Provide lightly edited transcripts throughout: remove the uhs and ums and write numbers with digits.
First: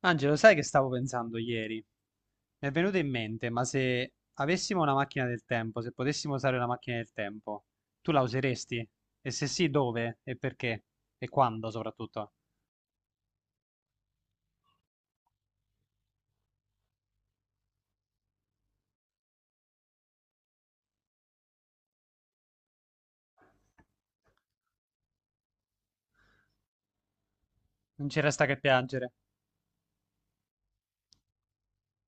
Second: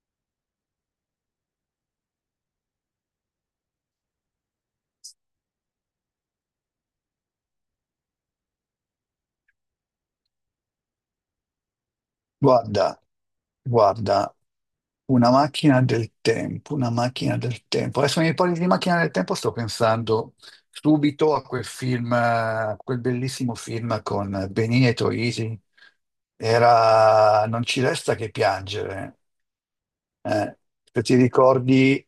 Angelo, sai che stavo pensando ieri? Mi è venuto in mente, ma se avessimo una macchina del tempo, se potessimo usare una macchina del tempo, tu la useresti? E se sì, dove? E perché? E quando soprattutto? Guarda, guarda, una macchina del tempo, una macchina del tempo. Adesso mi parli di macchina del tempo, sto pensando subito a quel film, a quel bellissimo film con Benini e Troisi. Era Non ci Non resta ci che resta che piangere. piangere. Eh, Se ti ricordi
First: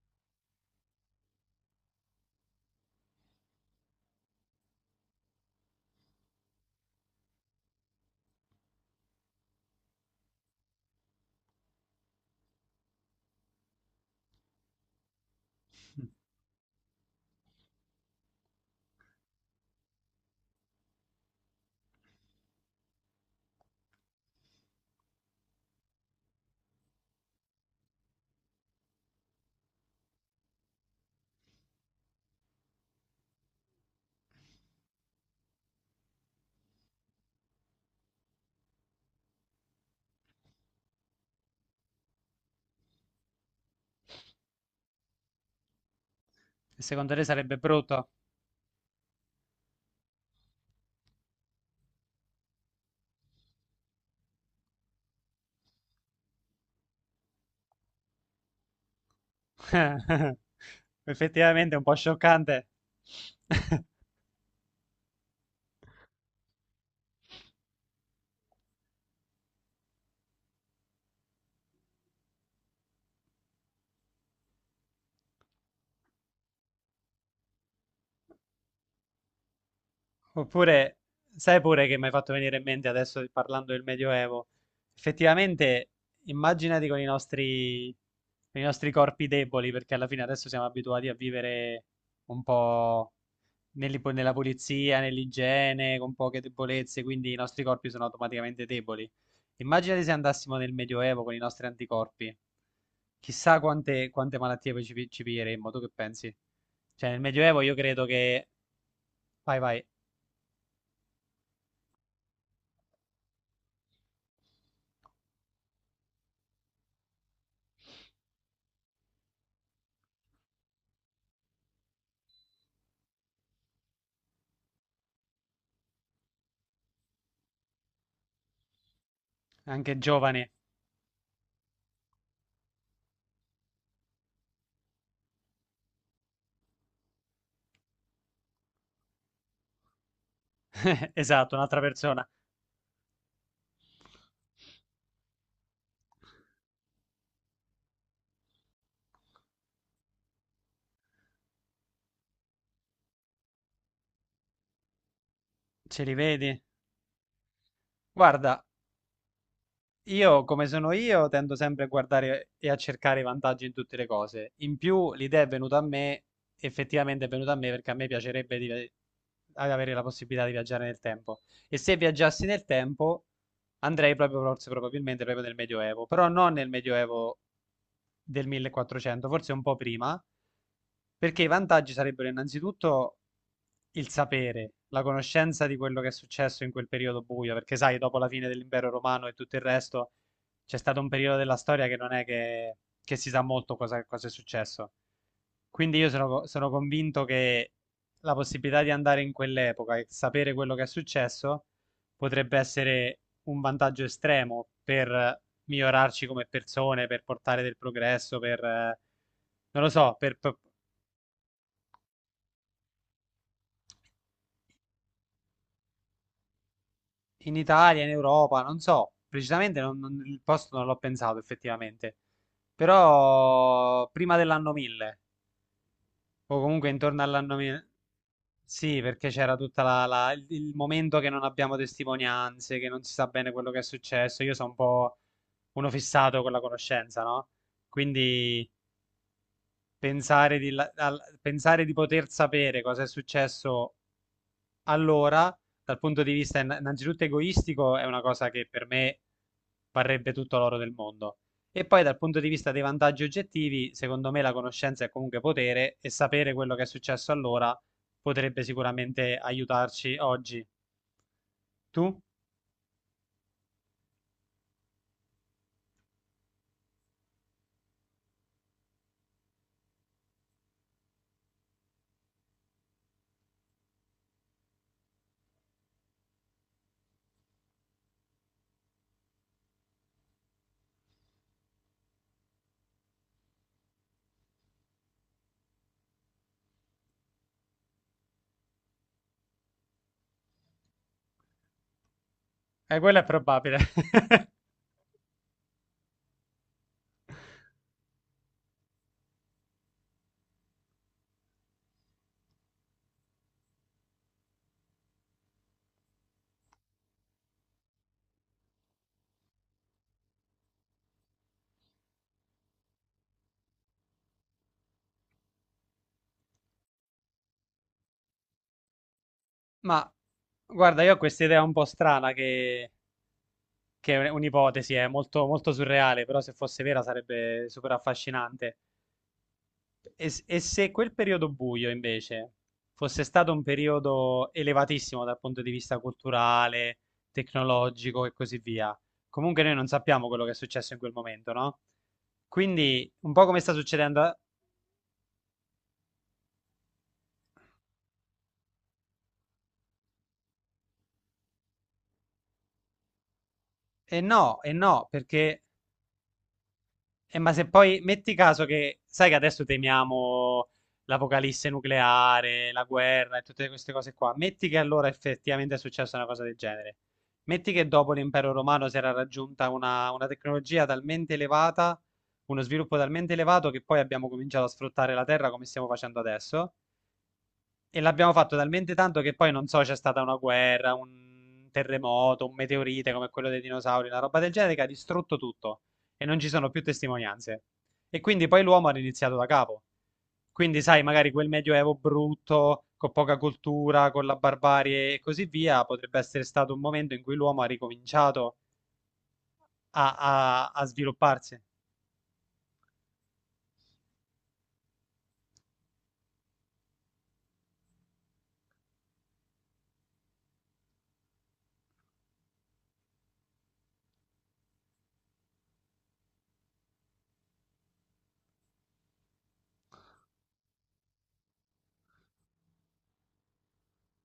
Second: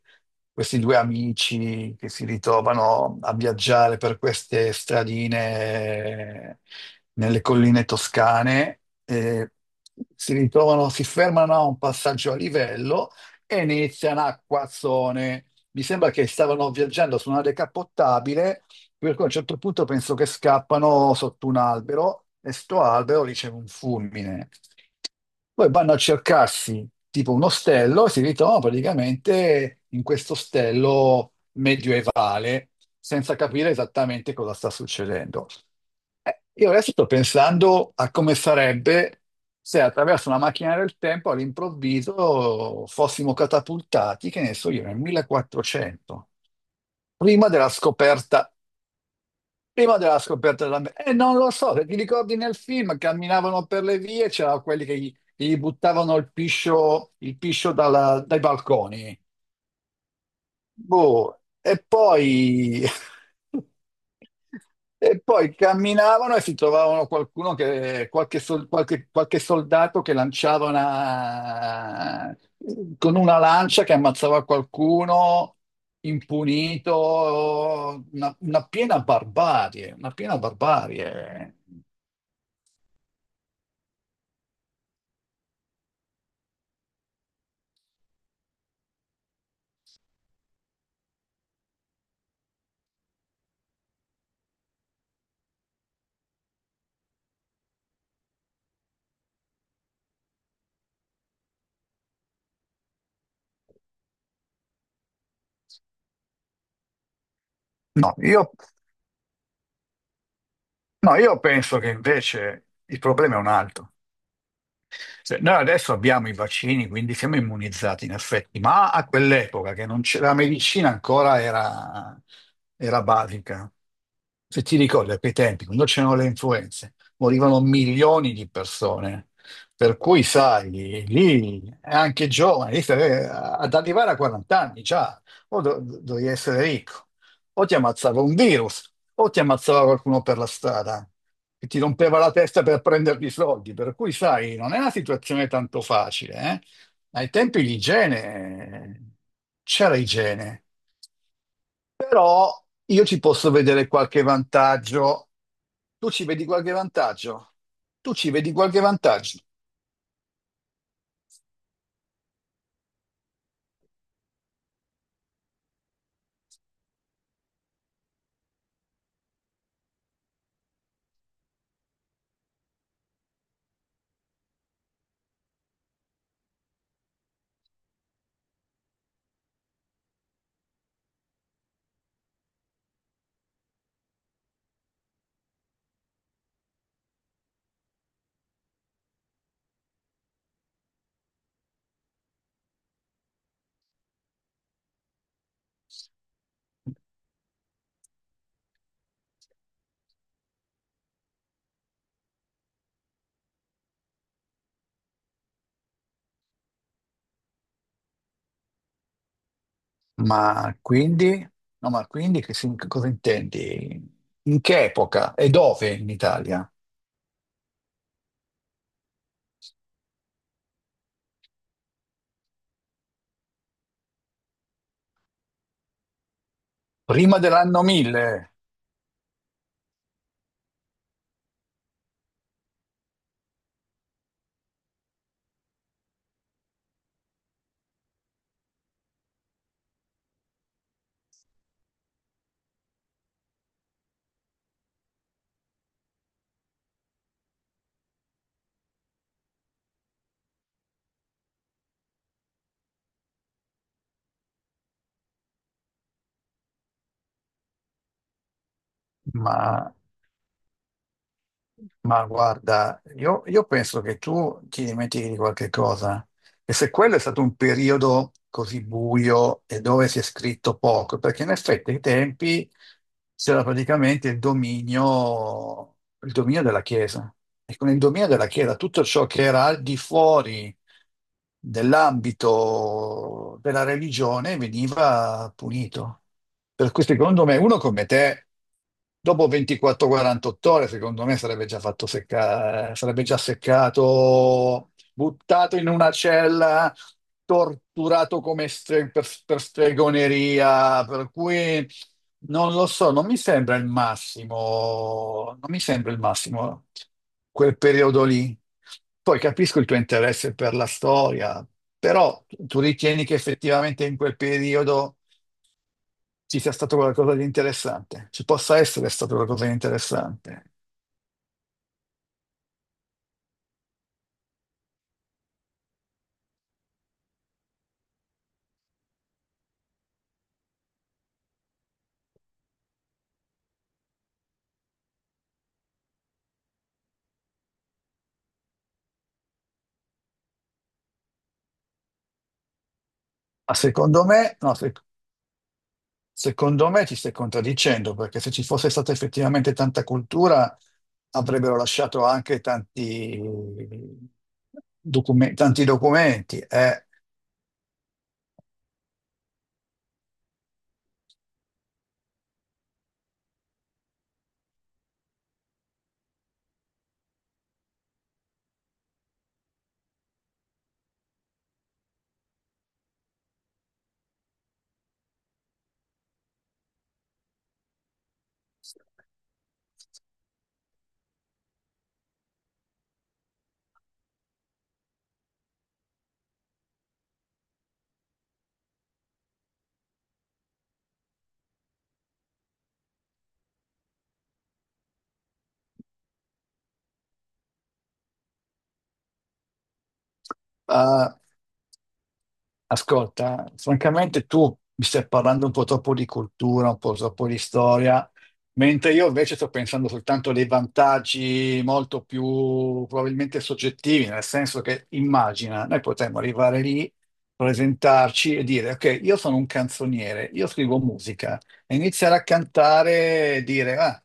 questi due amici che si ritrovano a viaggiare per queste stradine nelle colline toscane, si ritrovano, si fermano a un passaggio a livello e iniziano a quazzone. Mi sembra che stavano viaggiando su una decappottabile, per cui a un certo punto penso che scappano sotto un albero e sto albero riceve un fulmine. Poi vanno a cercarsi tipo un ostello e si ritrovano praticamente in questo ostello medioevale, senza capire esattamente cosa sta succedendo. Io adesso sto pensando a come sarebbe se attraverso una macchina del tempo all'improvviso fossimo catapultati, che ne so io, nel 1400, E secondo te prima sarebbe della brutto? scoperta prima della scoperta dell'America, non lo so, se ti ricordi nel film, camminavano per le vie, c'erano quelli che gli buttavano il piscio dai balconi. Boh, Effettivamente è un po' scioccante. E poi camminavano e si trovavano qualcuno che, qualche, sol- qualche- qualche soldato che lanciava con una lancia che ammazzava qualcuno impunito, una piena barbarie, una piena Oppure, barbarie. sai pure che mi hai fatto venire in mente adesso parlando del Medioevo. Effettivamente, immaginati con i nostri corpi deboli, perché alla fine adesso siamo abituati a vivere un po' nella pulizia, nell'igiene, con poche debolezze, quindi i nostri corpi sono automaticamente deboli. Immaginati se andassimo nel Medioevo con i nostri anticorpi. Chissà quante, quante malattie poi ci piglieremmo, tu che pensi? Cioè, nel Medioevo io credo No, che... io, Vai, vai, no, io penso che invece il problema è un altro. Noi adesso abbiamo i vaccini, quindi siamo immunizzati in effetti, ma a quell'epoca che non c'era la medicina ancora era basica. Se ti ricordi, a quei tempi, quando c'erano le influenze, morivano milioni di persone. anche Per cui, giovane. sai, lì è anche giovane, ad arrivare a 40 anni già, dovevi essere ricco, o ti ammazzava un virus, o ti ammazzava qualcuno per la strada Esatto, che ti un'altra rompeva persona. la testa per prenderti i soldi. Per cui, sai, non è una situazione tanto facile, eh? Ai tempi l'igiene, c'era igiene, però io ci posso vedere qualche vantaggio. Ce Tu li ci vedi vedi? qualche vantaggio? Tu ci vedi Guarda, qualche vantaggio? io come sono io tendo sempre a guardare e a cercare i vantaggi in tutte le cose. In più, l'idea è venuta a me, effettivamente è venuta a me perché a me ad avere la possibilità di viaggiare nel tempo. E se viaggiassi nel tempo, andrei proprio, forse probabilmente proprio nel Medioevo, però non nel Medioevo del 1400, forse un po' prima, perché i vantaggi sarebbero innanzitutto il sapere, la conoscenza di quello che è successo in quel periodo buio, perché sai, dopo la fine dell'impero romano e tutto il resto, c'è stato un periodo della storia che non è che si sa molto cosa, cosa è successo. Quindi io sono convinto che la possibilità di andare in quell'epoca e sapere quello che è successo potrebbe essere un vantaggio estremo per migliorarci come persone, per portare del progresso, per, non lo so, per Ma quindi? No, ma quindi che cosa intendi? In che epoca e dove in Italia? in Italia, in Europa, non so, precisamente il posto non l'ho pensato effettivamente, però prima dell'anno 1000, o comunque intorno Prima all'anno dell'anno 1000, 1000? sì, perché c'era tutta il momento che non abbiamo testimonianze, che non si sa bene quello che è successo, io sono un po' uno fissato con la conoscenza, no? Quindi pensare di poter sapere cosa è successo. Allora, dal punto di vista innanzitutto egoistico, è una cosa che per me varrebbe tutto l'oro del mondo. E poi dal punto di vista dei vantaggi oggettivi, secondo me la conoscenza è comunque potere e sapere quello che è successo allora potrebbe sicuramente Ma aiutarci oggi. Tu? Ma guarda, io penso che tu ti dimentichi di qualche cosa. E se quello è stato un periodo così buio e dove si è scritto poco, perché in effetti ai tempi c'era praticamente il dominio della Chiesa. E con il dominio della Chiesa tutto ciò che era al di fuori nell'ambito della religione veniva punito. Per cui secondo me uno come te, dopo 24-48 ore, secondo me sarebbe già fatto seccare, Quello sarebbe è già probabile. seccato, buttato in una cella, torturato per stregoneria, per cui non lo so, non mi sembra il massimo, non mi sembra il massimo quel periodo lì. Poi capisco il tuo interesse per la storia, però tu ritieni che effettivamente in quel periodo ci sia stato qualcosa di interessante, ci possa essere stato qualcosa di Ma interessante. guarda, io ho questa idea un po' strana che è un'ipotesi, è molto, molto surreale, però se fosse vera sarebbe super affascinante. E se quel periodo buio invece fosse stato un periodo elevatissimo dal punto di vista culturale, tecnologico e così via, comunque noi non sappiamo quello che è successo in quel momento, no? Quindi un po' come sta Ma succedendo... secondo me, secondo me ti stai contraddicendo, perché se ci fosse stata effettivamente tanta cultura, avrebbero lasciato anche tanti, e no, docume- perché tanti documenti. eh. eh, ma se poi metti caso che, sai che adesso temiamo l'apocalisse nucleare, la guerra e tutte queste cose qua, metti che allora effettivamente è successa una cosa del genere. Metti che dopo l'impero romano si era raggiunta una tecnologia talmente elevata, uno sviluppo talmente elevato che poi abbiamo cominciato a sfruttare la terra come stiamo facendo adesso. E l'abbiamo fatto talmente tanto che poi non so, c'è stata una guerra, un terremoto, un meteorite come quello dei dinosauri, una roba del genere che ha distrutto tutto e non ci sono più testimonianze. E quindi poi l'uomo ha riniziato da capo. Quindi, sai, magari quel medioevo brutto, con poca cultura, con la barbarie e così via, potrebbe essere stato un momento in cui l'uomo ha ricominciato a Eh, svilupparsi. Ascolta, francamente tu mi stai parlando un po' troppo di cultura, un po' troppo di storia, mentre io invece sto pensando soltanto dei vantaggi molto più probabilmente soggettivi, nel senso che immagina, noi potremmo arrivare lì, presentarci e dire, ok, io sono un canzoniere, io scrivo musica, e iniziare a cantare e dire, ah,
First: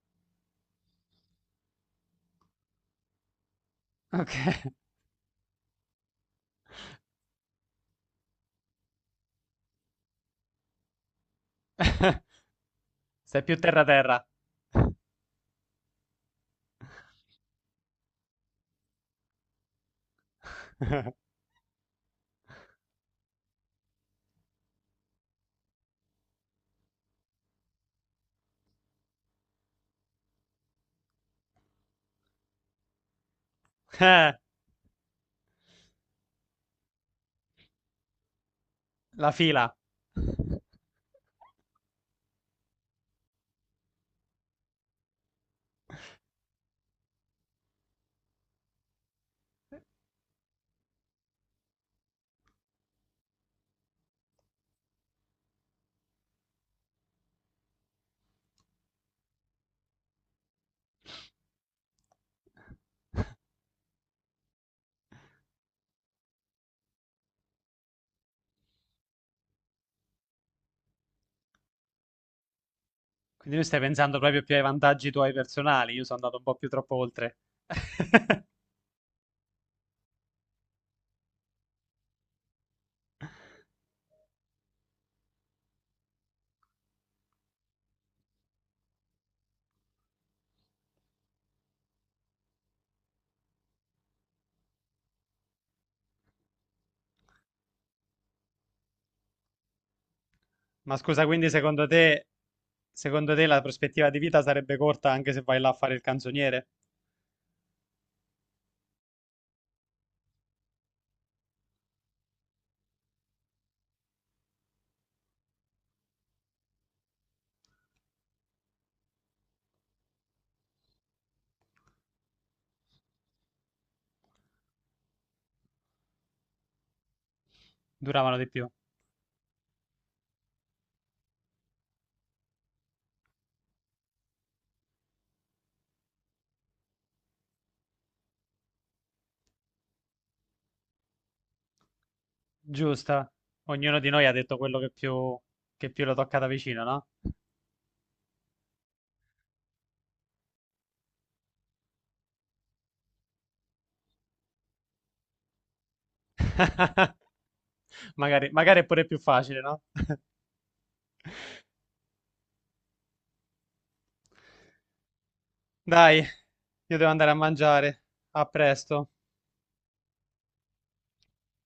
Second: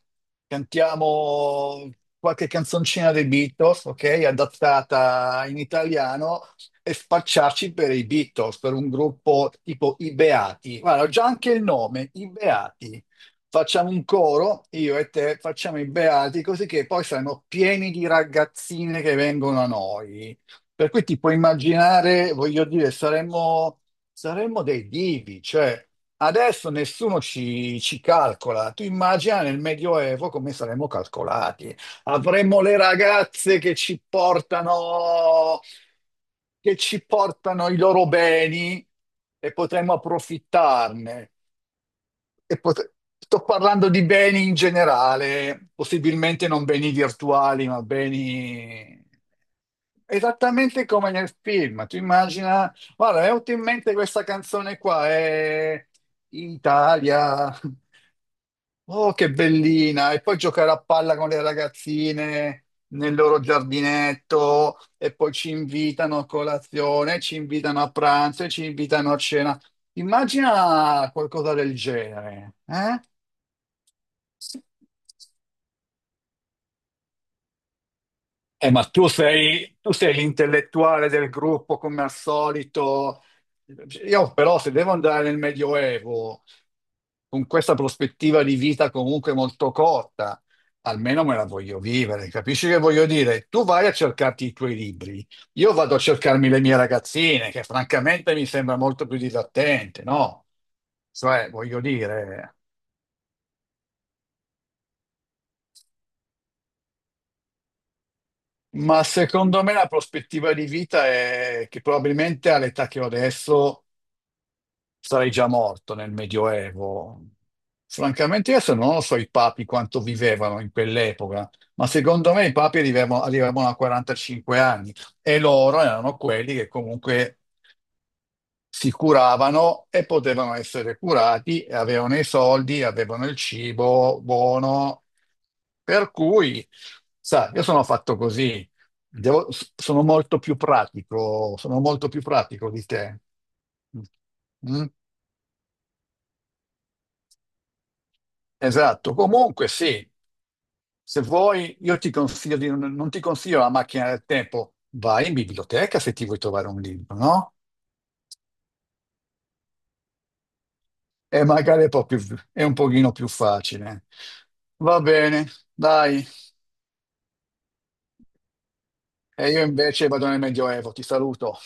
cantiamo qualche canzoncina dei Beatles, ok, Ok. adattata in italiano e spacciarci per i Beatles, per un gruppo tipo i Beati. Guarda, ho già anche il nome, i Beati. Sei più Facciamo un terra-terra. coro, io e te facciamo i Beati, così che poi saremo pieni di ragazzine che vengono a noi. Per cui ti puoi immaginare, voglio dire, saremmo dei divi, cioè adesso nessuno ci calcola. Tu immagina nel Medioevo come saremmo calcolati. Avremo le ragazze Eh, che ci portano i loro beni la e fila. potremo approfittarne. E pot- Sto parlando di beni in generale, possibilmente non beni virtuali, ma beni esattamente come nel film. Tu immagina, guarda, mi è venuta in mente questa canzone qua, è Italia. Oh, che bellina! E poi giocare a palla con le ragazzine nel loro giardinetto e poi ci invitano a colazione, ci invitano a pranzo e ci invitano a cena. Immagina qualcosa del genere, eh? Quindi tu stai pensando proprio più ai vantaggi tuoi personali, io sono andato un po' più troppo oltre. Ma tu sei l'intellettuale del gruppo come al solito. Io però se devo andare nel Medioevo con questa prospettiva di vita comunque molto corta, almeno me la voglio vivere, capisci che voglio dire? Tu vai a cercarti i tuoi libri, io vado a cercarmi le mie ragazzine, che francamente mi sembra molto più divertente, no? Ma scusa, quindi Cioè, voglio dire... secondo te la prospettiva di vita sarebbe corta anche se vai là a fare il canzoniere? Ma secondo me la prospettiva di vita è che probabilmente all'età che ho adesso sarei già morto nel Medioevo. Francamente, adesso non lo so i papi quanto vivevano in quell'epoca, ma secondo me i papi arrivavano, arrivavano a 45 anni e loro erano quelli che comunque Duravano di più. si curavano e potevano essere curati, e avevano i soldi, avevano il cibo buono. Per cui, sa, io sono fatto così, Devo- sono molto più pratico, sono molto più pratico di te. Giusta. Ognuno Mm? di noi ha detto quello Mm? Che più lo tocca da vicino, no? Esatto, comunque sì, se vuoi io ti consiglio di, non, non ti consiglio la macchina del tempo, vai in biblioteca se ti vuoi trovare un libro, no? Magari, magari è pure più facile, no? E magari è un pochino più facile. Va bene, Dai, dai, io devo andare a mangiare. A presto. e io invece vado nel Medioevo, ti saluto.